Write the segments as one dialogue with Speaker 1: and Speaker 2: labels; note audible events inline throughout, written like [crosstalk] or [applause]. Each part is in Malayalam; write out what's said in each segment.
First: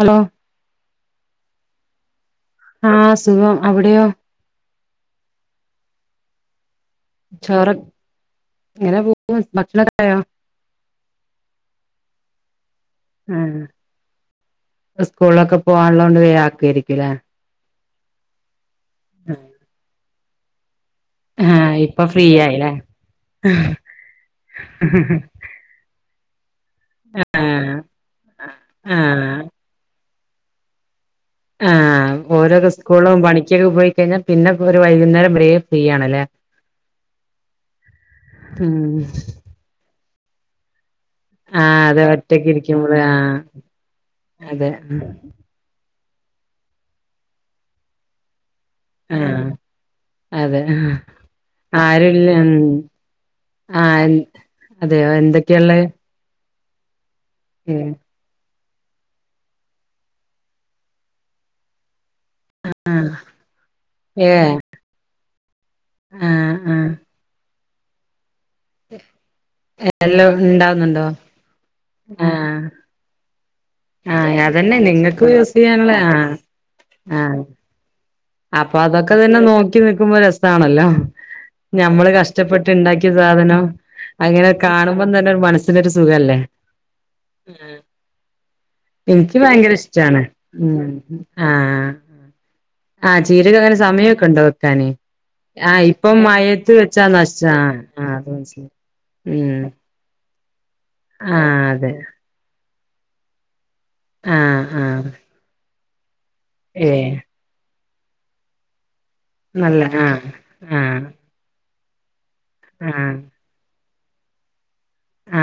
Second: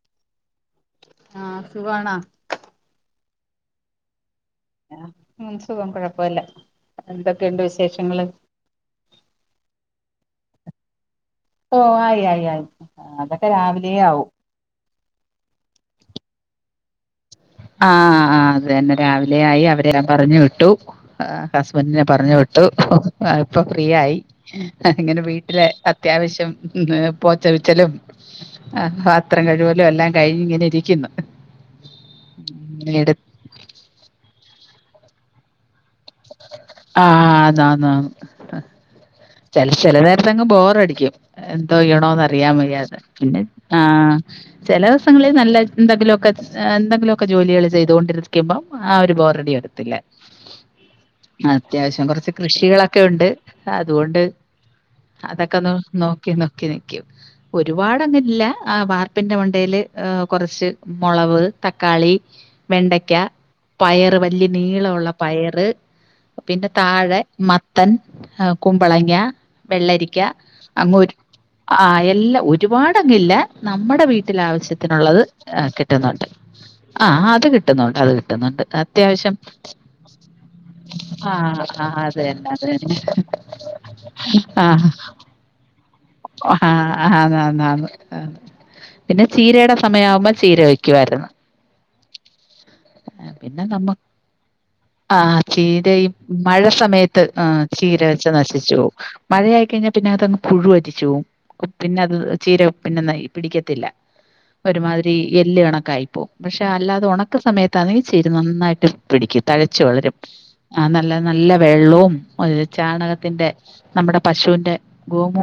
Speaker 1: ഹലോ
Speaker 2: ആഹ് സുഖാണോ
Speaker 1: ആഹ് സുഖം അവിടെയോ
Speaker 2: ആഹ് ഉം സുഖം കുഴപ്പല്ല
Speaker 1: ചോറ ഇങ്ങനെ പോകുന്നു ഭക്ഷണക്കായോ
Speaker 2: ഓ ആയി ആയി ആയി അതൊക്കെ
Speaker 1: ആഹ്
Speaker 2: രാവിലെ ആവും
Speaker 1: സ്കൂളിലൊക്കെ പോകാനുള്ളതോണ്ട് വേഗ ആക്കുവയിരിക്കലേ
Speaker 2: ആഹ ആഹ് അതന്നെ രാവിലെ ആയി അവരെല്ലാം പറഞ്ഞു വിട്ടു
Speaker 1: ആഹ് ഇപ്പൊ
Speaker 2: ഹുസ്ബന്റിനെ
Speaker 1: ഫ്രീ
Speaker 2: പറഞ്ഞു വിട്ടു
Speaker 1: ആയില്ലേ
Speaker 2: ഇപ്പൊ ഫ്രീ ആയി ഇങ്ങനെ വീട്ടില അത്യാവശ്യം പോച്ച
Speaker 1: ആഹ്
Speaker 2: വിച്ചലും
Speaker 1: ആഹ്
Speaker 2: പത്രം കഴിവലും എല്ലാം കഴിഞ്ഞ ഇങ്ങനെ ഇരിക്കുന്നു
Speaker 1: ആ ഓരോെ
Speaker 2: എടു
Speaker 1: സ്കൂളിലും പണിക്കൊക്കെ പോയിക്കഴിഞ്ഞാൽ പിന്നെ ഒരു വൈകുന്നേരം വരെ ഫ്രീ ആണ്
Speaker 2: ആ ആന്നാന്ന്
Speaker 1: ഉം
Speaker 2: ചെല ചെല നേരത്തെങ്ങ് ബോറടിക്കും എന്തോ
Speaker 1: ആഹ് അതെ
Speaker 2: ചെയ്യണോന്ന്
Speaker 1: ഒറ്റക്ക്
Speaker 2: അറിയാൻ
Speaker 1: ഇരിക്കുമ്പോള്
Speaker 2: വയ്യാതെ
Speaker 1: ആഹ്
Speaker 2: പിന്നെ ആ
Speaker 1: അതെ
Speaker 2: ചില ദിവസങ്ങളിൽ നല്ല എന്തെങ്കിലുമൊക്കെ എന്തെങ്കിലുമൊക്കെ ജോലികൾ ചെയ്തുകൊണ്ടിരിക്കുമ്പോ ആ ഒരു
Speaker 1: ആഹ്
Speaker 2: ബോറടി വരത്തില്ല
Speaker 1: അതെ
Speaker 2: അത്യാവശ്യം
Speaker 1: ആരുല്ല
Speaker 2: കുറച്ച്
Speaker 1: ഉം
Speaker 2: കൃഷികളൊക്കെ ഉണ്ട്
Speaker 1: ആഹ്
Speaker 2: അതുകൊണ്ട്
Speaker 1: അതെയോ
Speaker 2: അതൊക്കെ
Speaker 1: എന്തൊക്കെയുള്ളേ
Speaker 2: നോ ക്കി നോക്കി നിക്കും
Speaker 1: ഏഹ്
Speaker 2: ഒരുപാട് അങ്ങനെ ഇല്ല ആ വാർപ്പിന്റെ മണ്ടയില് കുറച്ച് മുളവ്, തക്കാളി
Speaker 1: ആഹ്
Speaker 2: വെണ്ടയ്ക്ക, പയറ് വലിയ
Speaker 1: ഏഹ്
Speaker 2: നീളമുള്ള പയറ്
Speaker 1: ആഹ്
Speaker 2: പിന്നെ
Speaker 1: ആഹ്
Speaker 2: താഴെ മത്തൻ ആ കുമ്പളങ്ങ, വെള്ളരിക്ക
Speaker 1: എല്ലാം
Speaker 2: അങ്ങ്
Speaker 1: ഉണ്ടാവുന്നുണ്ടോ
Speaker 2: ഒരു ആ എല്ലാം
Speaker 1: ആഹ്
Speaker 2: ഒരുപാടങ്ങില്ല നമ്മടെ
Speaker 1: ആഹ് അതന്നെ
Speaker 2: വീട്ടിലാവശ്യത്തിനുള്ളത്
Speaker 1: നിങ്ങക്ക് യൂസ് ചെയ്യാനുള്ള
Speaker 2: കിട്ടുന്നുണ്ട്
Speaker 1: ആഹ്
Speaker 2: ആഹ് അത് കിട്ടുന്നുണ്ട് അത് കിട്ടും
Speaker 1: അപ്പൊ അതൊക്കെ തന്നെ നോക്കി നിക്കുമ്പോ രസ് സാ ആണല്ലോ
Speaker 2: ആഹ് ആഹ്
Speaker 1: ഞമ്മള്
Speaker 2: അത് തന്നെ അത്
Speaker 1: കഷ്ടപ്പെട്ട്
Speaker 2: തന്നെ
Speaker 1: ഉണ്ടാക്കിയ സാധനം അങ്ങനെ
Speaker 2: ആഹ്
Speaker 1: കാണുമ്പം തന്നെ ഒരു മനസ് സിനൊരു സുഖ
Speaker 2: ആഹ് ആന്നാന്നാണ് ആന്ന് പിന്നെ
Speaker 1: എനിക്ക് ഭയങ്കര
Speaker 2: ചീരയുടെ
Speaker 1: ഇഷ്ടാണ്
Speaker 2: സമയമാവുമ്പോ ചീര
Speaker 1: ഉം
Speaker 2: വയ്ക്കുവായിരുന്നു
Speaker 1: ആഹ് ആ
Speaker 2: പിന്നെ
Speaker 1: ചീരക്കങ്ങനെ
Speaker 2: നമ്മ
Speaker 1: സമയ ഒക്കെ ഉണ്ടോ വെക്കാനെ
Speaker 2: ആ ചീര ഈ മഴ സമയത്ത്
Speaker 1: നശിച്ച
Speaker 2: ആ ചീര
Speaker 1: ആഹ് ആഹ്
Speaker 2: വെച്ച
Speaker 1: അത് മനസ്സിലായി
Speaker 2: നശിച്ചു പോകും
Speaker 1: ഉം
Speaker 2: മഴയായി കഴിഞ്ഞാൽ പിന്നെ അതങ്ങ് പുഴു അരിച്ചു പോവും
Speaker 1: ആഹ് അതെ
Speaker 2: പിന്നെ അത് ചീര പിന്നെ ന പിടിക്കത്തില്ല
Speaker 1: ആഹ് ആഹ്
Speaker 2: ഒരുമാതിരി എല്ല് കണക്കായിപ്പോ പക്ഷെ അല്ലാതെ
Speaker 1: ഏഹ്
Speaker 2: ഉണ ക്ക സമയത്താണെങ്കി ചീര നന്നായിട്ട് പിടിക്കും തഴച്ചു
Speaker 1: നല്ല
Speaker 2: വളരും
Speaker 1: ആഹ് ആഹ്
Speaker 2: നല്ല നല്ല വെള്ളവും ഒരു
Speaker 1: ആഹ്
Speaker 2: ചാണകത്തിന്റെ നമ്മുടെ പശുവിന്റെ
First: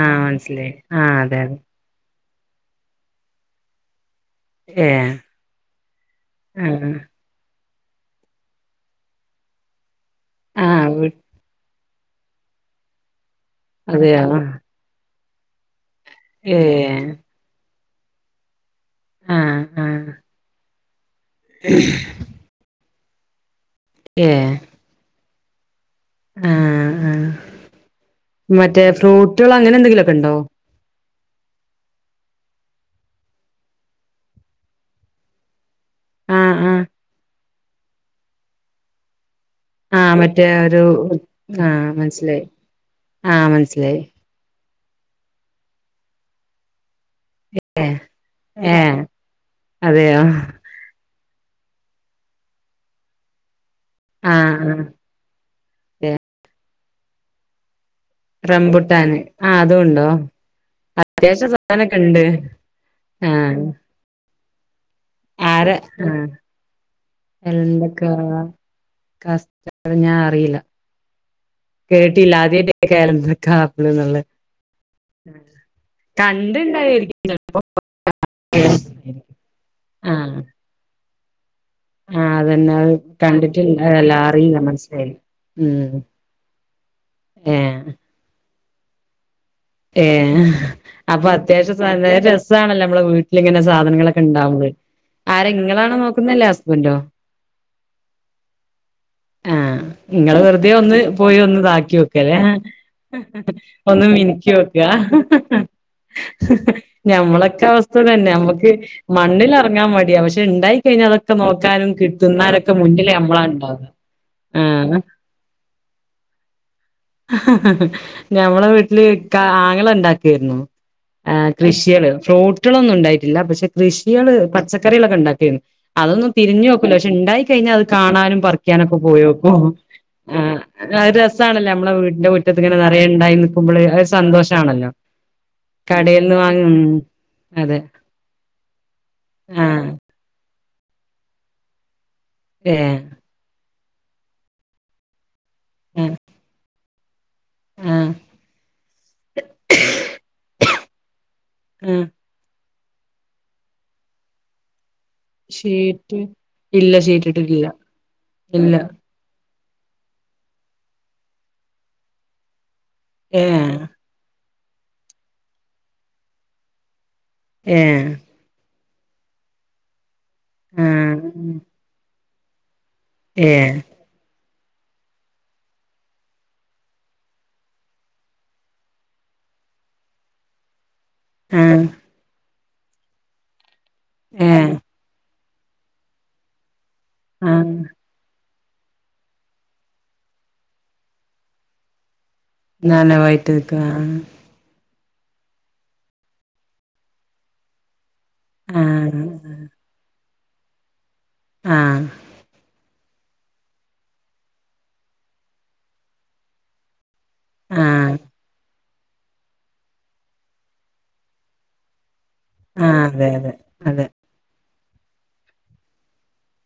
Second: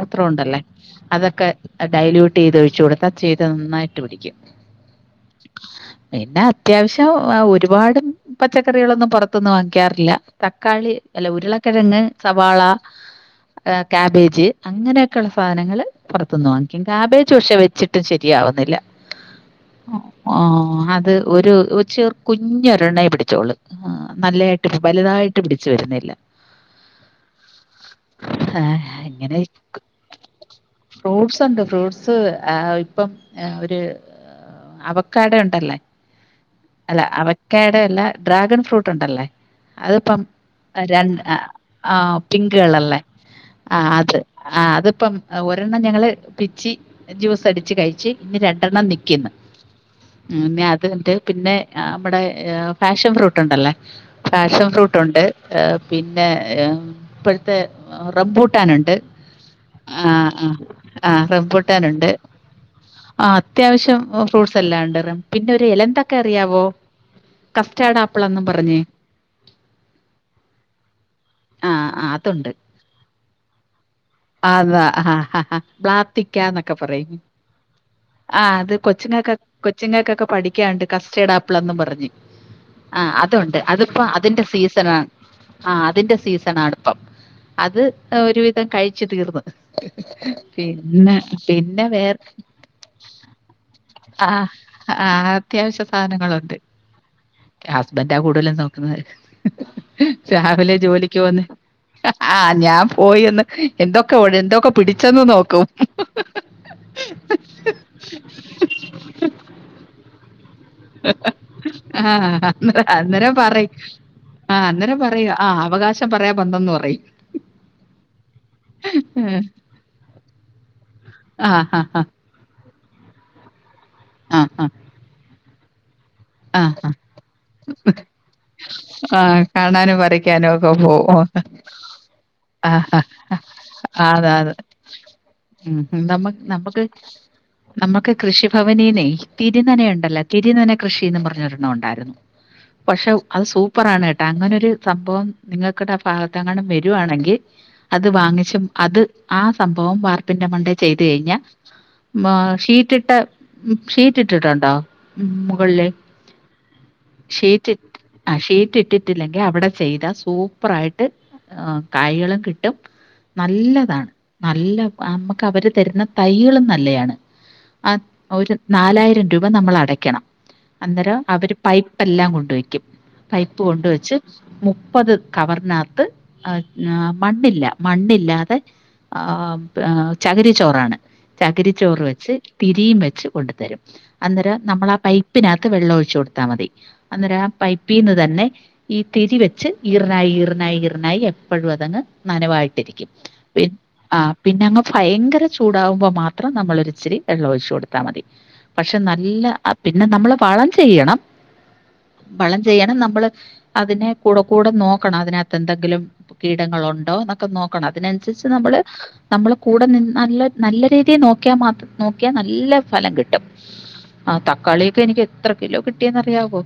Speaker 1: ആഹ്
Speaker 2: ഉണ്ടല്ലേ
Speaker 1: മനസ്സിലായി ആഹ് അതെ
Speaker 2: അതൊക്കെ
Speaker 1: അതെ
Speaker 2: ഡയലയൂട്ട് ചെയ്ത് ഒഴിച്ചു കൊടുത്താൽ ചീര നന്നായിട്ട് പിടിക്കും
Speaker 1: ഏ
Speaker 2: പിന്നെ അത്യാവശ്യം ഒരുപാട് പച്ചക്കറികളൊന്നും പുറത്ത്ന്നും വാങ്ങിക്കാറില്ല
Speaker 1: ആഹ്
Speaker 2: തക്കാളി
Speaker 1: വീ
Speaker 2: അല്ല ഉരുളക്കിഴങ്ങ്, സവാള,
Speaker 1: അതെയോ
Speaker 2: കാബേജ് അങ്ങനെയൊക്കെയുള്ള സാധനങ്ങൾ പുറത്തുന്ന് വാങ്ങിക്കും
Speaker 1: ഏഹ്
Speaker 2: കാബേജ് പക്ഷെ വെച്ചിട്ടും ശരിയാവുന്നില്ല
Speaker 1: ആഹ് ആഹ്
Speaker 2: ആ അത് ഒരു ചേർ കുഞ്ഞൊരെണ്ണയ പിടിച്ചോളൂ ആ
Speaker 1: ഏഹ്
Speaker 2: നല്ലതായിട്ട് വലുതായിട്ട് പിടിച്ചു വരുന്നില്ല
Speaker 1: ആഹ് ആ
Speaker 2: ആ,
Speaker 1: മറ്റേ
Speaker 2: ഇങ്ങനെ
Speaker 1: ഫ്രൂട്ടുകൾ അങ്ങനെ എന്തെങ്കിലു ഒക്കെ ഉണ്ടോ
Speaker 2: ഫ്രൂട്ട്സ് ഉണ്ട് ഫ്രൂട്ട്സ് ഇപ്പം ഒരു അവക്കാടഡെ ഉണ്ടല്ലേ
Speaker 1: ആഹ് ആഹ്
Speaker 2: അല്ല അവയ്ക്കാഡെ എല്ലാ ഡ്രാഗൺ ഫ്രൂട്ട് ഉണ്ടല്ലേ
Speaker 1: ആഹ്
Speaker 2: അതിപ്പം
Speaker 1: മറ്റേ ഒരു
Speaker 2: രണ്ട്
Speaker 1: ആഹ്
Speaker 2: ആ
Speaker 1: മനസ്സിലായി
Speaker 2: പിങ്കു കളർള്ള
Speaker 1: ആഹ്
Speaker 2: ആ
Speaker 1: മനസ്സിലായി
Speaker 2: അത് ആ അതിപ്പം ഒരെണ്ണം ഞങ്ങള് പിച്ചി ജ്യൂസ് അടിച്ച്
Speaker 1: ഏഹ്
Speaker 2: കഴിച്ച് ഇനി രണ്ടെണ്ണം
Speaker 1: ഏഹ്
Speaker 2: നക്കുന്നു
Speaker 1: അതെയോ
Speaker 2: പിന്നെ അത്ണ്ട് പിന്നെ നമ്മുടെ ഫാഷൻ ഫ്രൂട്ട് ഉണ്ടല്ലേ
Speaker 1: ആഹ്
Speaker 2: ഫാഷൻ
Speaker 1: ആഹ്
Speaker 2: ഫ്രൂട്ട് ഉണ്ട് ഏ
Speaker 1: ഏഹ്
Speaker 2: പിന്നെ ഏ ഇപ്പൊഴത്തെ റബ്ബൂട്ടാൻ ഉണ്ട്
Speaker 1: റംബുട്ടാന് ആഹ് അതും ഉണ്ടോ
Speaker 2: ആ ആ ആഹ്
Speaker 1: അത്യാവശ്യം
Speaker 2: റബ്ബൂട്ടൻ
Speaker 1: സാധനൊക്കെ
Speaker 2: ഉണ്ട് ആ
Speaker 1: ആഹ്
Speaker 2: അത്യാവശ്യം ഫ്രൂട്ട്സ് എല്ലാം ഉണ്ട് പിന്നെ ഒരു
Speaker 1: ആരാ
Speaker 2: ഇലന്ത ക്ക
Speaker 1: ആഹ്
Speaker 2: അറിയാവോ കസ്റ്റാഡ്
Speaker 1: എന്തൊക്കാ
Speaker 2: ആപ്പിൾ എന്നും പറഞ്ഞേ
Speaker 1: കസ്റ്റ ഞാൻ അറിയില്ല കേട്ടില്ല ആദ്യ ആയിറ്റ കേൾക്ക [inaudible] എലന്തക്ക ആപ്പിൾ എന്നുള്ള
Speaker 2: അതാ ആഹ് ഹ ഹ പ്രാർത്തിക്കന്നൊക്കെ പറയും
Speaker 1: കണ്ടിണ്ടായിരിക്കും
Speaker 2: ആഹ് അത് കൊച്ചുങ്ങക്ക് കൊച്ചുങ്ങൾക്കൊക്കെ
Speaker 1: ആഹ്
Speaker 2: പഠിക്കാനുണ്ട് കസ്റ്റേർഡ് ആപ്പിളന്നും പറഞ്ഞു
Speaker 1: ആഹ് അതന്നെ അത്
Speaker 2: ആഹ് അതുണ്ട് അതിപ്പോ
Speaker 1: കണ്ടിട്ടുണ്ടായല്ല
Speaker 2: അതിന്റെ
Speaker 1: അറിയില്ല
Speaker 2: സീസൺണ്
Speaker 1: മനസ്സിലായില്ല
Speaker 2: ആഹ്
Speaker 1: ഉം
Speaker 2: അതിന്റെ സീസൺാടപ്പം അത്
Speaker 1: ഏഹ്
Speaker 2: ഒരുവിധം കഴിച്ചു തീർന്നു
Speaker 1: ഏഹ് അപ്പൊ
Speaker 2: പിന്നെ വേറെ
Speaker 1: അത്യാവശ്യം രസമാണല്ലോ നമ്മളെ വീട്ടിലിങ്ങനെ സാധനങ്ങളൊക്കെ
Speaker 2: ആഹ്
Speaker 1: ഉണ്ടാവകുമ്പോൾ
Speaker 2: ആഹ് അത്യാവശ്യ സാധനങ്ങളുണ്ട് ഹസ്ബൻറാ കൂടുതലും നോക്കുന്നത്
Speaker 1: ആഹ് ഇങ്ങള് വെറുതെ
Speaker 2: രവിലെ
Speaker 1: ഒന്ന്
Speaker 2: ജോലിക്ക്
Speaker 1: പോയി
Speaker 2: വന്ന്
Speaker 1: ഒന്ന് ഇതാക്കി നോക്കല്ലേ
Speaker 2: ആഹ് ഞാൻ പോയിന്ന്
Speaker 1: ഒന്ന്
Speaker 2: എന്തൊക്കെ ഓടെ
Speaker 1: മിനുക്കി
Speaker 2: എന്തൊക്കെ പിടിച്ചെന്ന്
Speaker 1: നോക്കാ
Speaker 2: നോക്കും [unintelligible]
Speaker 1: ക്ക അവസ്ഥ തന്നെ നമ്മുക്ക് മണ്ണിൽറങ്ങാൻ മടിയ പക്ഷെ ഉണ്ടായി കഴി അതൊക്കെ നോക്കാനും കിട്ടുന്നാനുംക്കെ മുന്നിലേ
Speaker 2: അന്നേരം
Speaker 1: നമ്മളാ
Speaker 2: പറയും
Speaker 1: ഉണ്ടാവുന്നത്
Speaker 2: ആഹ് അന്നേരം പറയും ആഹ് അവകാശം പറയാ ബന്തന്നന്ന് പറയും
Speaker 1: [unintelligible] ഞമ്മളെ വീട്ടില്
Speaker 2: ഉം.
Speaker 1: താങ്ങ ഉണ്ടാക്കിരുന്നു
Speaker 2: ആ ഹാ ഹാ
Speaker 1: കൃഷികള് ഫ്രൂട്ടൊന്നും ഉണ്ടായിട്ടില്ല പക്ഷെ കൃഷികള്
Speaker 2: ആ ഹാ
Speaker 1: പച്ചക്കറികളൊക്കെ ഉണ്ടാക്കിരുന്നു അതൊന്നും
Speaker 2: ആ
Speaker 1: തിരിഞ്ഞു
Speaker 2: ഹാ
Speaker 1: നോക്കൂല്ല പക്ഷെ ഉണ്ടായി കഴിഞ്ഞാൽ അത് കാണാനും നൊക്കെ
Speaker 2: ആ
Speaker 1: പോയോക്കും
Speaker 2: കാണാനും വരയ്ക്കാനും ഒക്കെ പോകും
Speaker 1: ആഹ് സണല്ല നമ്മളെ വീടിന്റെ മുറ്റത്തി
Speaker 2: ആ
Speaker 1: ഇങ്ങനെ
Speaker 2: ഹാ ഹാ.
Speaker 1: നിറയ ഉണ്ടായി നക്കുമ്പോൾ അതൊരു
Speaker 2: അതെ അതെ
Speaker 1: സന്തോഷമാണല്ലോ
Speaker 2: ഉം നമ്മ നമ്മുക്ക്
Speaker 1: അതെ
Speaker 2: നമുക്ക് കൃഷിഭവനീനെ തിരനനെ
Speaker 1: ആഹ്
Speaker 2: ഉണ്ടല്ലോ തിരിനന കൃഷിന്ന് പറഞ്ഞൊരെണ്ണം ഉണ്ടായിരുന്നു
Speaker 1: ഏഹ്
Speaker 2: പക്ഷെ അത് സൂപ്പറാണ് കേട്ടാ അങ്ങനെരു സംഭവം നിങ്ങൾക്കിടെ ആഹ് ഭാഗത്ത് അങ്ങനും വരുവാണെങ്കിൽ [unintelligible]
Speaker 1: ആഹ്
Speaker 2: അത് വാങ്ങിച്ചും അത് ആഹ് സംഭവം വാർപ്പിന്റെ മണ്ടയിൽ ചെയ്തു കഴിഞ്ഞ
Speaker 1: ആഹ്
Speaker 2: മ ഷീറ്റിട്ട ഷീറ്റ് ഇട്ടിട്ടുണ്ടോ ഉം മുകളിലേ
Speaker 1: ഷീറ്റ് ഇല്ല ഷീറ്റിട്ടിട്ടില്ല
Speaker 2: ഷീറ്റ് ആഹ്
Speaker 1: ഇല്ല
Speaker 2: ഷീറ്റ് ഇട്ടി കില്ലെങ്കിൽ അവിടെ ചെയ്താ സൂപ്പറ ആായിട്ട് കായകളും കിട്ടും
Speaker 1: ഏഹ്
Speaker 2: നല്ലതാണ് നല്ല നമുക്ക് അവര് തരുന്ന തൈകളും നല്ലതാണ് ആഹ്
Speaker 1: ഏഹ്
Speaker 2: ഒരു നാലായിരം രൂപ നമ്മൾ അടക്കണം അന്നേരം
Speaker 1: ആഹ്
Speaker 2: അവര് പൈപ്പെല്ലാം കൊണ്ട് വെക്കും പൈപ്പ്
Speaker 1: ഏഹ്
Speaker 2: കൊണ്ട് വെച്ച് മുപ്പത് കവർനാത്ത് ആഹ് മണ്ണില്ല മണ്ണില്ലാതെ ആഹ് ചകിരിച്ചോറാണ്
Speaker 1: ആഹ്
Speaker 2: ചകിരിച്ചോറ് വെച്ച് തിരിയും വെച്ച് കൊണ്ടു തരും അന്നേരം
Speaker 1: ഏഹ്
Speaker 2: നമ്മളാ പൈ പ്പിനകത്ത് വെള്ളം ഒഴിച്ചു കൊടുത്താൽ മതി അന്നേരം ആ
Speaker 1: ആഹ്
Speaker 2: പൈപ്പിൽ തന്നെ ഈ തിരിവെച്ച് ഈറിനായി ഈറിനായി ഈറിനായി എപ്പഴും അതങ്ങ് നനവായി രിക്കും
Speaker 1: നനവായിട്ട്
Speaker 2: പി
Speaker 1: നിക്ക
Speaker 2: ആഹ് പിന്നെ അങ്ങ് ഭയങ്കര ചൂടാവുമ്പം മാത്രം നമ്മളൊരിച്ചിരി വെള്ളൊഴിച്ച് കൊട് ത്താ മതി പക്ഷെ
Speaker 1: ആഹ്
Speaker 2: നല്ല പിന്നെ നമ്മള് വളം ചെയ്യണം
Speaker 1: ആഹ്
Speaker 2: വളം ചെയ്യണം നമ്മള് അതിനെ കൂടെ കൂടെ നോക്കണം അതിനകത്ത് എന്തെങ്കിലും കീടങ്ങളുണ്ടോ ന്നൊക്കെ നോക്കണം
Speaker 1: ആഹ് ആഹ്
Speaker 2: അതിനനുസരിച്ച് നമ്മള് നമ്മള് കൂടെനിന്ന് നല്ല നല്ല രീതിയിൽ നോക്കിയാ മാത്രം നോക്കിയാ നല്ല
Speaker 1: ആഹ്
Speaker 2: ഫലം
Speaker 1: അതെ
Speaker 2: കിട്ടും
Speaker 1: അതെ അതെ
Speaker 2: ആഹ് തക്കാളിയൊക്കെ എനിക്ക് എത്ര കിലോ കിട്ടിയെന്നറിയാവോ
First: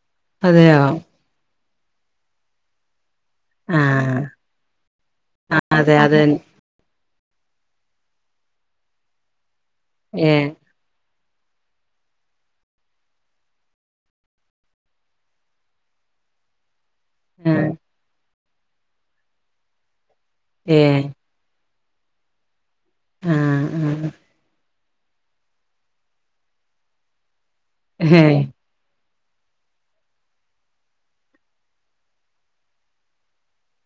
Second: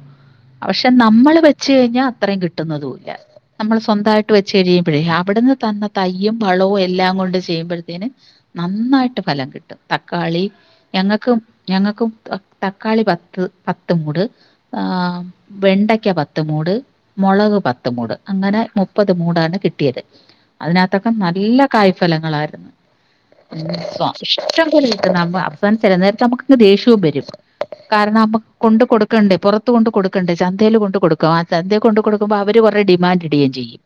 Speaker 1: അതെയോ
Speaker 2: പക്ഷെ നമ്മള് വെ വെച്ച് കഴിഞ്ഞാ അത്രേം കിട്ടുന്നതൂല്ല
Speaker 1: ആഹ്
Speaker 2: ചെരിയും പിഴയും അവിട്ന്ന്
Speaker 1: ആഹ്
Speaker 2: തന്ന
Speaker 1: അതെ അതെ
Speaker 2: തയ്യും വളവും എല്ലാകൊണ്ട് ചെയ്യുമ്പഴേത്തേന് നന്നായിട്ട് ഫലം കിട്ടും തക്കാളി
Speaker 1: ഏഹ്
Speaker 2: ഞങ്ങക്കും ഞങ്ങക്കും തക്കാളി പത്ത് പത്ത് മൂട് ആഹ് വെണ്ടയ്ക്ക പത്ത് മൂട് മൊളക്
Speaker 1: ആഹ്
Speaker 2: പത്ത് മൂട് അങ്ങനെ മുപ്പത് മൂടാണ് കിട്ടിയത്
Speaker 1: ഏഹ്
Speaker 2: അതിനകത്തൊക്കെ ന ല്ലാ കായ്ഫലങ്ങളായിരുന്നു
Speaker 1: ആഹ് ആഹ്
Speaker 2: ഇഷ്ടംപോലെ അവസാന ചെല നേരത്ത് നമുക്കങ്ങ് ദേഷ്യോം വരും കാരണം
Speaker 1: ഏഹ്
Speaker 2: നമ്മ കൊണ്ട് കൊടുക്കണ്ടെ പൊറത്തു കൊണ്ട് കൊടുക്കണ്ടെ ചന്തേല് കൊണ്ട് കൊടുക്കും ആ ചന്തേല് കൊണ്ട് കൊടുക്കുമ്പോ അവര് കൊറെ ഡിമാൻഡ്ടേം ചെയ്യും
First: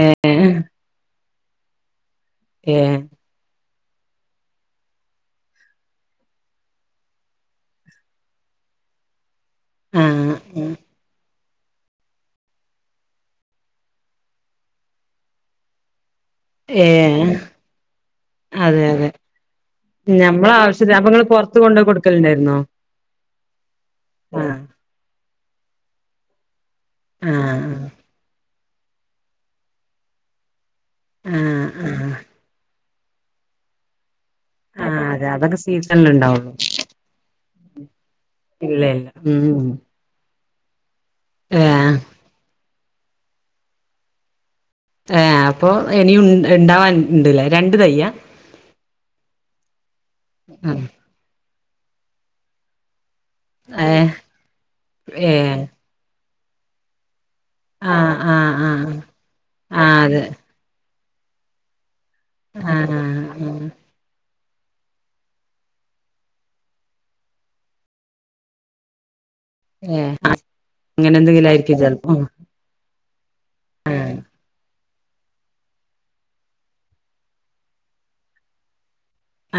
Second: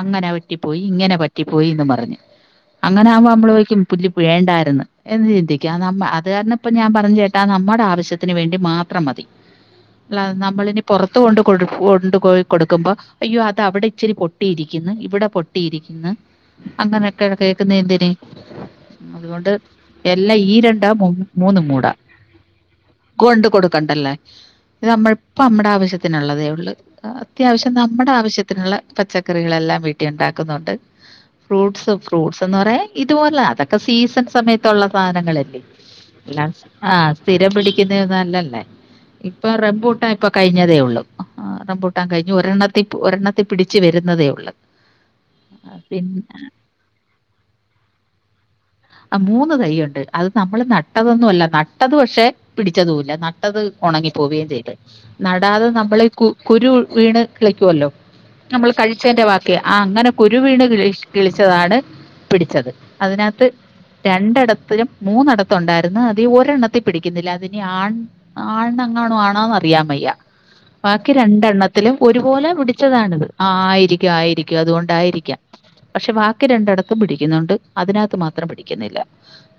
Speaker 2: അങ്ങനെ പറ്റിപ്പോയി ഇങ്ങനെ പറ്റിപ്പോയി എന്ന് പറഞ്ഞ്
Speaker 1: ഏഹ്
Speaker 2: അങ്ങനെ ആക്മ്പോ നമ്മളോയ്ക്കും പുല്ലിപ്പവേണ്ടായിര്ന്ന് എന്ന് ചിന്തിക്കാം നമ്മ അത് കാരണം ഇപ്പ ഞാൻ പറഞ്ഞു ചേട്ടാ നമ്മടെ ആവശ്യത്തിന് വേണ്ടി മാത്രം മതി അല്ലാതെ
Speaker 1: ആഹ്
Speaker 2: നമ്മളിനി പൊറത്ത് കൊണ്ട് കൊടു കൊണ്ട്പോയി കൊട്ക്കുമ്പോ അയ്യോ അത് അവിടെ ഇച്ചിരി പൊട്ടിയിരിക്ക്ന്ന് ഇവിടെ പൊട്ടിയിരിക്ക്ന്ന് അങ്ങനെയൊക്കെ
Speaker 1: ഏഹ്
Speaker 2: കേക്കുന്നെ എന്തിന്
Speaker 1: അതെ അതെ
Speaker 2: അതുകൊണ്ട് എല്ലാ
Speaker 1: ഞമ്മള
Speaker 2: ഈ രണ്ടാ
Speaker 1: ആവശ്യത്തിന്
Speaker 2: മു
Speaker 1: അപ്പൊ ഇങ്ങള് പൊറത്ത്
Speaker 2: മൂന്ന്
Speaker 1: കൊണ്ടോയി
Speaker 2: മൂടാ
Speaker 1: കൊടുക്കലുണ്ടായിരുന്നോ
Speaker 2: കൊണ്ട് കൊടുക്കണ്ടല്ലേ
Speaker 1: ആഹ്
Speaker 2: ഇത് നമ്മള്പ്പ നമ്മടെ ആവശ്യത്തിനുള്ളതേള്ളൂ അത്യാവശ്യം
Speaker 1: ആഹ്
Speaker 2: നമ്മടെ ആവശ്യത്തിന്ള്ള പച്ചക്കറികളെല്ലാം വീട്ടി ഇണ്ടാക്കുന്നുണ്ട്
Speaker 1: ആഹ്
Speaker 2: ഫ്രൂട്ട്സ്
Speaker 1: ആഹ്
Speaker 2: ഫ്രൂട്സ് ന്ന് പറയാ ഇതുപോലെ അതൊക്കെ സീസൺ സമയത്തുള്ള
Speaker 1: ആഹ് അതെ അതൊക്കെ
Speaker 2: സാധനങ്ങല്ലേ
Speaker 1: സീസണിൽ ഉണ്ടാവുള്ളൂ
Speaker 2: ആഹ് സ്ഥിരം പിടിക്കുന്നൊന്നല്ലല്ലേ
Speaker 1: ഇല്ല ഇല്ല
Speaker 2: ഇപ്പൊ
Speaker 1: ഉം
Speaker 2: റബൂ ട്ടാൻ ഇപ്പൊ കഴിഞ്ഞതേ ഒള്ളൂ
Speaker 1: ഏഹ്
Speaker 2: റംപൂട്ടാൻ കഴിഞ്ഞു ഒരെണ്ണത്തി ഒരെണ്ണത്തി പിടിച്ച് വരുന്നതേ ഒള്ളൂ
Speaker 1: ഏഹ് അപ്പൊ ഇനിയും ഇണ്ടാവാൻ ഇണ്ട്ലെ രണ്ട് തെയ്യാ
Speaker 2: ആഹ് മൂന്ന് തൈയ്യുണ്ട് അത് നമ്മള്
Speaker 1: ആഹ്
Speaker 2: നട്ടതൊന്നല്ല ന നട്ടത് പക്ഷെ പിടിച്ചതൂല്ല നട്ടത്
Speaker 1: ഏഹ്
Speaker 2: ഒണങ്ങിപ്പോവേം ചെയ്ത്
Speaker 1: ഏഹ്
Speaker 2: നടാതെ നമ്മള് കു കുരു വീണ് കിളിക്കുവല്ലോ
Speaker 1: ആഹ് ആഹ്
Speaker 2: നമ്മള്
Speaker 1: ആഹ്
Speaker 2: കഴിച്ചേന്റെ ബാക്കി ആഹ് അങ്ങനെ കുരു വീണ് കിളിച്ചതാണ് പിടിച്ചത്
Speaker 1: ആഹ്
Speaker 2: അതിനകത്ത്
Speaker 1: ആഹ്
Speaker 2: രണ്ടിടത്തിലും മൂന്നിടത്ത്ണ്ടായിരുന്നു അത് ഒരെണ്ണത്തി പിടിക്കുന്നില്ല അതിനി ആൺ ആൺണെങ്ങാനും ആണോ അറിയാവെയ്യ
Speaker 1: ഏഹ്
Speaker 2: ബാക്കി
Speaker 1: അങ്ങനെ എന്തെങ്കിലും ആയിരിക്കും
Speaker 2: രണ്ടെണ്ണത്തിലും
Speaker 1: ചെലപ്പോ
Speaker 2: ഒരുപോലെ പി ടിച്ചതാണ്ത് ആ ആയിരിക്കും
Speaker 1: ആഹ്
Speaker 2: ആയിരിക്കും അതുകൊണ്ടായിരിക്കാം പക്ഷെ ബാക്കി രണ്ടിടത്തും പിടിക്കുന്നുണ്ട് അതിനകത്ത് മാത്രം പിടിക്കുന്നില്ല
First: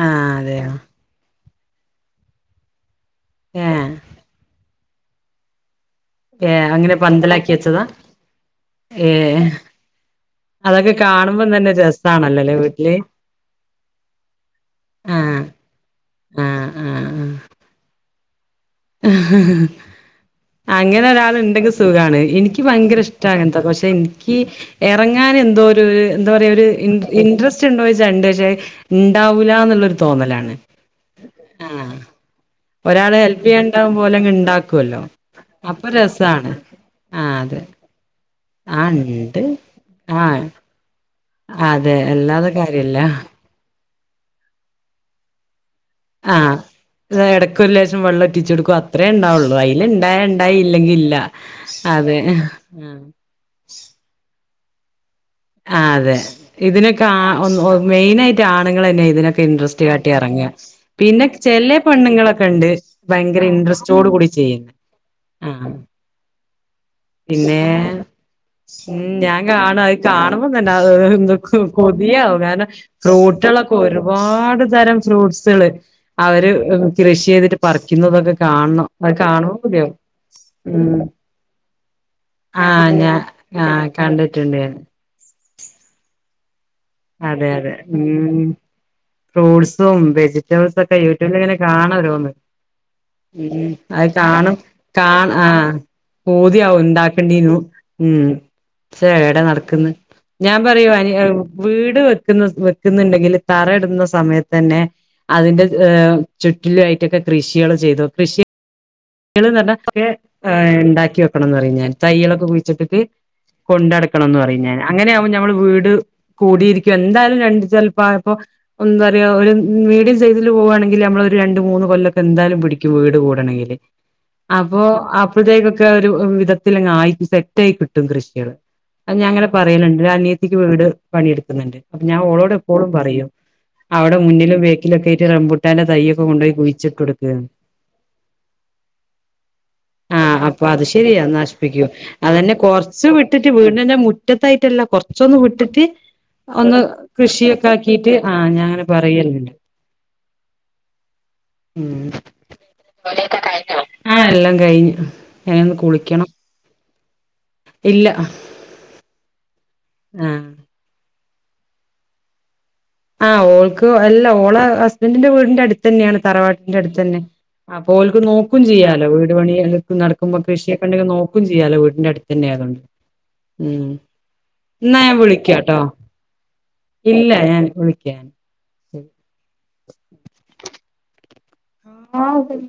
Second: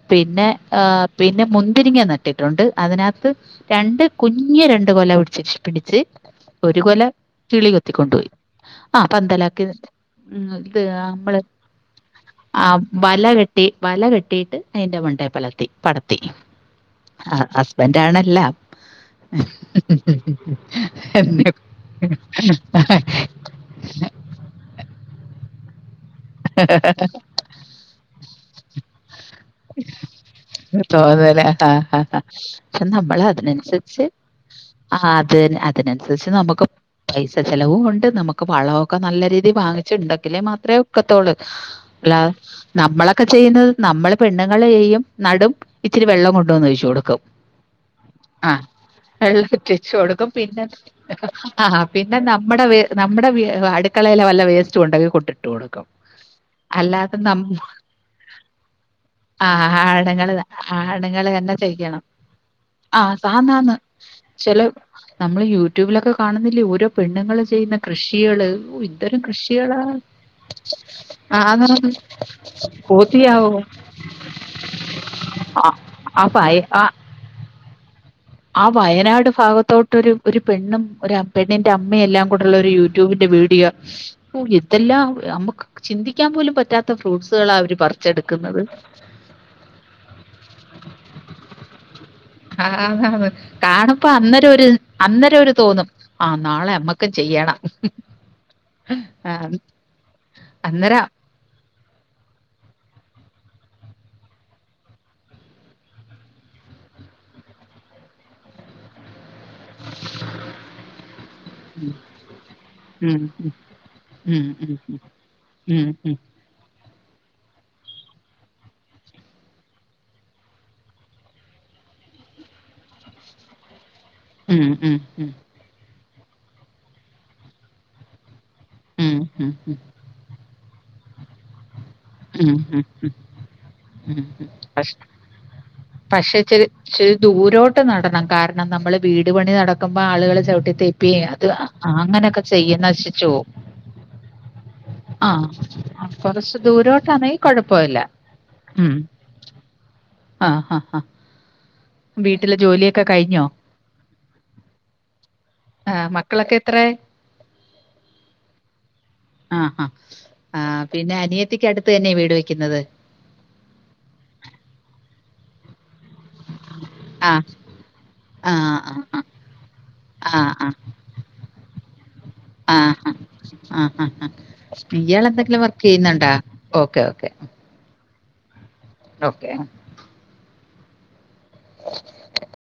Speaker 1: ആഹ്
Speaker 2: പിന്നെ
Speaker 1: അതെയോ
Speaker 2: ആഹ് പിന്നെ മുന്തിരിങ്ങ നട്ടിട്ടുണ്ട് അതിനക ത്ത്
Speaker 1: ഏഹ്
Speaker 2: രണ്ട് കുഞ്ഞ് രണ്ട് കൊല പിടിച്ച് പിടിച്ച്
Speaker 1: ഏഹ് അങ്ങനെ പന്തലാക്കി വെച്ചതാ
Speaker 2: ത്തിക്കൊണ്ടോയി ആഹ്
Speaker 1: ഏഹ്
Speaker 2: പന്തലാക്കി ഉം ഇത്
Speaker 1: അതൊക്കെ
Speaker 2: നമ്മള്
Speaker 1: കാണുമ്പം തന്നെ രസാണല്ലോല്ലേ
Speaker 2: ആഹ്
Speaker 1: വീട്ടില്
Speaker 2: വല കെട്ടി വല കെട്ടീട്ട് അയിൻ്റെ മണ്ടേ
Speaker 1: ആഹ്
Speaker 2: പലർത്തി പടത്തി ആഹ് ഹസ്ബെൻ്റാണെല്ലാം
Speaker 1: അങ്ങനെ
Speaker 2: എന്നെ
Speaker 1: ഒരാളാണ്ടെങ്കി സുഖാണ് എനിക്ക് ഭയങ്കര ഇഷ്ട ഇങ്ങൻത്തൊക്കെ പക്ഷെ ഇൻക്കി എറങ്ങാന് എന്തോരു എന്താ പറയാ ഒരു ഇട്രസ്റ്റ് ഇണ്ടോ ച ഇണ്ട് ജേ ഇണ്ടാവൂലാന്ന്
Speaker 2: ത്തോതല്ല ആഹ് ആഹ്
Speaker 1: ഒരാള്
Speaker 2: ചന്നപ്പളാത്
Speaker 1: ഹെൽപ് ചെയ്യാണ്ടാവുമ്പോ
Speaker 2: അതിനുസരിച്ച്
Speaker 1: ഓലങ്ങ് ഇണ്ടാക്കുവല്ലോ.
Speaker 2: ആഹ് അത്
Speaker 1: അപ്പൊ
Speaker 2: അതിനുസരിച്ച്
Speaker 1: രസാണ്.
Speaker 2: നമുക്ക്
Speaker 1: ആഹ്
Speaker 2: പൈസ
Speaker 1: അതെ
Speaker 2: ചെലവും കൊണ്ട് നമ ക്ക് വളൊക്കെ
Speaker 1: ആഹ്
Speaker 2: നല്ല
Speaker 1: ഇണ്ട്.
Speaker 2: രീതിൽ വാങ്ങിച്ചട്ടുണ്ടെങ്കിലേ
Speaker 1: ആഹ്
Speaker 2: മാത്രേ നിക്കത്തോള്ളൂ
Speaker 1: അതെ
Speaker 2: ല്ല
Speaker 1: അല്ലാതെ കാര്യല്ല.
Speaker 2: നമ്മളൊക്കെ ചെയ്യുന്നത് നമ്മള് പെണ്ണുങ്ങൾ ചെയ്യും നടും ഇച്ചിരി വെള്ളം
Speaker 1: ആഹ്
Speaker 2: കൊണ്ടുവന്ന് ഒഴിച്ച് കൊടുക്കും
Speaker 1: എടക്ക് ഒരു ലേശം വെള്ളം ഇറ്റിച്ചു
Speaker 2: ആഹ്
Speaker 1: കൊടുക്കും അത്രേ
Speaker 2: വെള്ളം
Speaker 1: ഇണ്ടാവുള്ളൂ. അയില്
Speaker 2: ഇറ്റെച്ച്
Speaker 1: ഇണ്ടായ
Speaker 2: കൊടുക്കും
Speaker 1: ഇണ്ടായി
Speaker 2: പിന്നെ
Speaker 1: ഇല്ലെങ്കി ഇല്ല.
Speaker 2: ആഹ് പിന്നെ
Speaker 1: അതെ
Speaker 2: നമ്മുടെ
Speaker 1: ആഹ്
Speaker 2: നമ്മുടെ അടുക്കളയില വല്ല വേസ്റ്റുണ്ടങ്കി കൊണ്ടിട്ടു
Speaker 1: ആഹ് അതെ ഇതിനൊക്കെ ആഹ് മെയിനായിട്ട് ആണുങ്ങൾ തന്നെ ഇതിനൊ
Speaker 2: ആ
Speaker 1: ഇൻട്രസ്റ്റ്
Speaker 2: ആണുങ്ങള്
Speaker 1: കാട്ടിറങ്ങു പിന്നെ
Speaker 2: ആണുങ്ങള് തന്നെ
Speaker 1: ചെല
Speaker 2: ചെയ്യണം.
Speaker 1: പെണ്ണ്ങ്ങളൊക്കെണ്ട്
Speaker 2: ആ
Speaker 1: ഭയങ്കര
Speaker 2: ആന്നാന്ന്
Speaker 1: ഇൻട്രസ്റ്റോട് കൂടി
Speaker 2: ചെല
Speaker 1: ചെയ്യുന്ന
Speaker 2: നമ്മള്
Speaker 1: ആ
Speaker 2: യൂട്യൂബിലൊക്കെ കാണുന്നില്ലേ ഓരോ പെണ്ണുങ്ങൾ
Speaker 1: പിന്നെ
Speaker 2: ചെയ്യുന്ന കൃഷികള് ഓഹ്
Speaker 1: ഉം
Speaker 2: ഇത്തരം
Speaker 1: ഞാൻ
Speaker 2: കൃഷികളാ
Speaker 1: കാണും അത് കാണുമ്പോ തന്നെ അത് എന്തൊക്കൊ
Speaker 2: ആന്നാന്ന്
Speaker 1: കൊതിയാവും കാരണം
Speaker 2: കൊതിയാവും
Speaker 1: റോഡുളക്കേ [unintelligible] രുപാട് തരം
Speaker 2: ആ
Speaker 1: ഫ്രൂട്ട്സുകള്
Speaker 2: ആ
Speaker 1: അവര് കൃഷി ചെയ്തിട്ട് പറിക്കുന്നതൊക്കെ
Speaker 2: ആഹ്
Speaker 1: കാണണം അത്
Speaker 2: വയനാട്
Speaker 1: കാണുമ്പോ
Speaker 2: ഭാഗത്തോട്ട്
Speaker 1: കൊതിയാവും
Speaker 2: ഒരു പെണ്ണും
Speaker 1: ഉം
Speaker 2: ഒരു പെണ്ണിന്റെമ്മയും എല്ലാം കൂടെള്ള
Speaker 1: ആ
Speaker 2: ഒരു
Speaker 1: ഞാൻ
Speaker 2: യൂട്യൂബിന്റെ വീ
Speaker 1: ആ
Speaker 2: ടിയോ
Speaker 1: കണ്ടിട്ടുണ്ട് ഞാൻ
Speaker 2: തെല്ലാം നമുക്ക് ചിന്തിക്കാൻ പോലും പറ്റാ
Speaker 1: അതെ
Speaker 2: ഫ്രൂട്ട്സുകളാ
Speaker 1: അതെ
Speaker 2: അവര്
Speaker 1: ഉം
Speaker 2: പറിച്ചെടുക്കുന്നത്
Speaker 1: ഫ്രൂട്ട്സും വെജിറ്റബിൾസൊക്കെ യൂട്യൂബിലങ്ങനെ കാണരോന്ന്
Speaker 2: ആന്നാന്ന്.
Speaker 1: ഉം
Speaker 2: കാണുമ്പോ
Speaker 1: അത്
Speaker 2: അന്നേരം
Speaker 1: കാണും
Speaker 2: ഒരു
Speaker 1: കാ
Speaker 2: അന്നേരം ഒരു
Speaker 1: ആഹ്
Speaker 2: തോന്നും. ആഹ് നാളെ അമ്മക്കും
Speaker 1: പൂതിയാവുണ്ടാക്കേണ്ടിന്നു
Speaker 2: ചെയ്യണം.
Speaker 1: ഉം എടാ
Speaker 2: ആഹ്
Speaker 1: നടക്കന്ന് ഞാൻ പറയൂ
Speaker 2: അന്നേരം
Speaker 1: അനി വീട് വെക്കുന്ന വെക്കുന്നുണ്ടെങ്കിൽ തറടുന്ന സമയത്തന്നെ- അതിന്റെ ചുറ്റിലായിട്ടൊക്കെ കൃഷികൾ ചെയ്തു കൃഷി- [unintelligible] ഉണ്ടാക്കി വെക്കണംന്ന് പറിം ഞാൻ തയ്യളൊക്കെ കുഴിച്ചിട്ടിട്ട്-
Speaker 2: ഉം ഉം
Speaker 1: കൊണ്ടടക്കണംന്ന്
Speaker 2: ഉം
Speaker 1: പറിം
Speaker 2: ഉം
Speaker 1: ഞാൻ അങ്ങനെയാകുമ്പോ ഞമ്മളെ
Speaker 2: ഉം
Speaker 1: വീട്-
Speaker 2: ഉം
Speaker 1: കൂടിയിരിക്കും എന്തായാലും രണ്ട് ചിലപ്പായപ്പോ- എന്താറ്യോ ഒരു മീഡിയം സൈസില് പോവാണെങ്കിൽ നമ്മള് ഒരു രണ്ട് മൂന്ന് കൊല്ലൊക്കെ എന്തായാലും പിടിക്കും വീട് കൂടണങ്കില്-
Speaker 2: ഉം ഉം
Speaker 1: അപ്പോ
Speaker 2: ഉം ഉം
Speaker 1: ആപ്പിൾ തൈക്കൊക്കെ ഒരു വിധത്തില ആയിട്ട് സെറ്റായി കിട്ടും കൃഷികള്- അത്
Speaker 2: ഉം ഉം
Speaker 1: ഞാൻങ്ങനെ
Speaker 2: ഉം
Speaker 1: പറയലുണ്ട് അനിയത്തിക്ക് വീട് പണിയെടുക്കുന്നുണ്ട് അപ്പൊ ഞാൻ ഓളോട്
Speaker 2: ഉം ഉം
Speaker 1: എപ്പോഴും പറയും- അവിടെ
Speaker 2: ഉം
Speaker 1: മുന്നിലും
Speaker 2: പഷ്
Speaker 1: ബേക്കിലക്കെയിട്ട് റംമ്പുട്ടാന്റെ തയ്യൊക്കെ
Speaker 2: പക്ഷെ
Speaker 1: കൊണ്ടോയി
Speaker 2: ഇച്ചിരി ഇച്ചിരി
Speaker 1: കുഴിച്ചിട്ടൊട്ത്ത്-
Speaker 2: ദൂരോട്ട് നടണം കാരണം നമ്മള് വീട് പണി നട മ്പോ ആളുകൾ
Speaker 1: ആഹ് അപ്പൊ
Speaker 2: ചവിട്ടി
Speaker 1: അത്
Speaker 2: തേപ്പി
Speaker 1: ശരിയാ
Speaker 2: അത്
Speaker 1: നശിപ്പിക്കും
Speaker 2: അങ്ങനെയൊക്കെ ചെയ്യന്ന് നശിച്ചോകും-
Speaker 1: ന്നെ മുറ്റത്തായിട്ടല്ല കൊറച്ചൊന്ന് വിട്ടിട്ട്-
Speaker 2: കൊറച്ച്
Speaker 1: ഒന്ന്
Speaker 2: ദൂരോട്ടാണെങ്കി കൊഴപ്പവില്ല.
Speaker 1: കൃഷിയൊക്കാക്കിട്ട് ആഹ് ഞാങ്ങനെ
Speaker 2: ഉം
Speaker 1: പറയലണ്ട്-
Speaker 2: ആഹ് ആഹ് ആഹ് വീട്ടിലെ ജോലിയൊക്കെ കഴിഞ്ഞോ?
Speaker 1: ആഹ് എല്ലം കഴിഞ്ഞ്-
Speaker 2: ആഹ് മക്കളൊക്കെത്ര-
Speaker 1: ഇല്ല-
Speaker 2: ആഹ് ആഹ്
Speaker 1: ആ
Speaker 2: ആഹ് പിന്നെ അനിയത്തിക്ക് അടുത്ത് തന്നെ വീട് വെക്കുന്നത്-
Speaker 1: ആഹ് ഓൾക്ക് അല്ല ഓള് ഹസ്ബൻറിന്റെ വീടിന്റെ അടുത്ത് തന്നെയാ തറവാട്- ന്റെടുത്തന്നെ
Speaker 2: ആ
Speaker 1: അപ്പോ ഓൽക്ക്
Speaker 2: ആ
Speaker 1: നോക്കും ചെയ്യാലോ വീട് പണി
Speaker 2: ആ ആ
Speaker 1: നടക്കുമ്പോ കൃഷി ണ്ടെങ്കിൽ നോക്കും ചെയ്യാലോ വീടിന്റെ അടുത്തന്നെ ആയാല്-
Speaker 2: ആ ആ
Speaker 1: ഉം
Speaker 2: ആ ആ
Speaker 1: ന്നാ ഞാൻ
Speaker 2: ഇയാൾ എന്തെങ്കിലും
Speaker 1: വിളിക്കാട്ടോ
Speaker 2: വർക്ക് ചെയ്യുന്നുണ്ടോ ഓക്കെ ഓക്കെ
Speaker 1: ഇല്ല ഞാൻ വിളിക്കാ-
Speaker 2: ഓക്കെ-
Speaker 1: ആഹ് [unintelligible]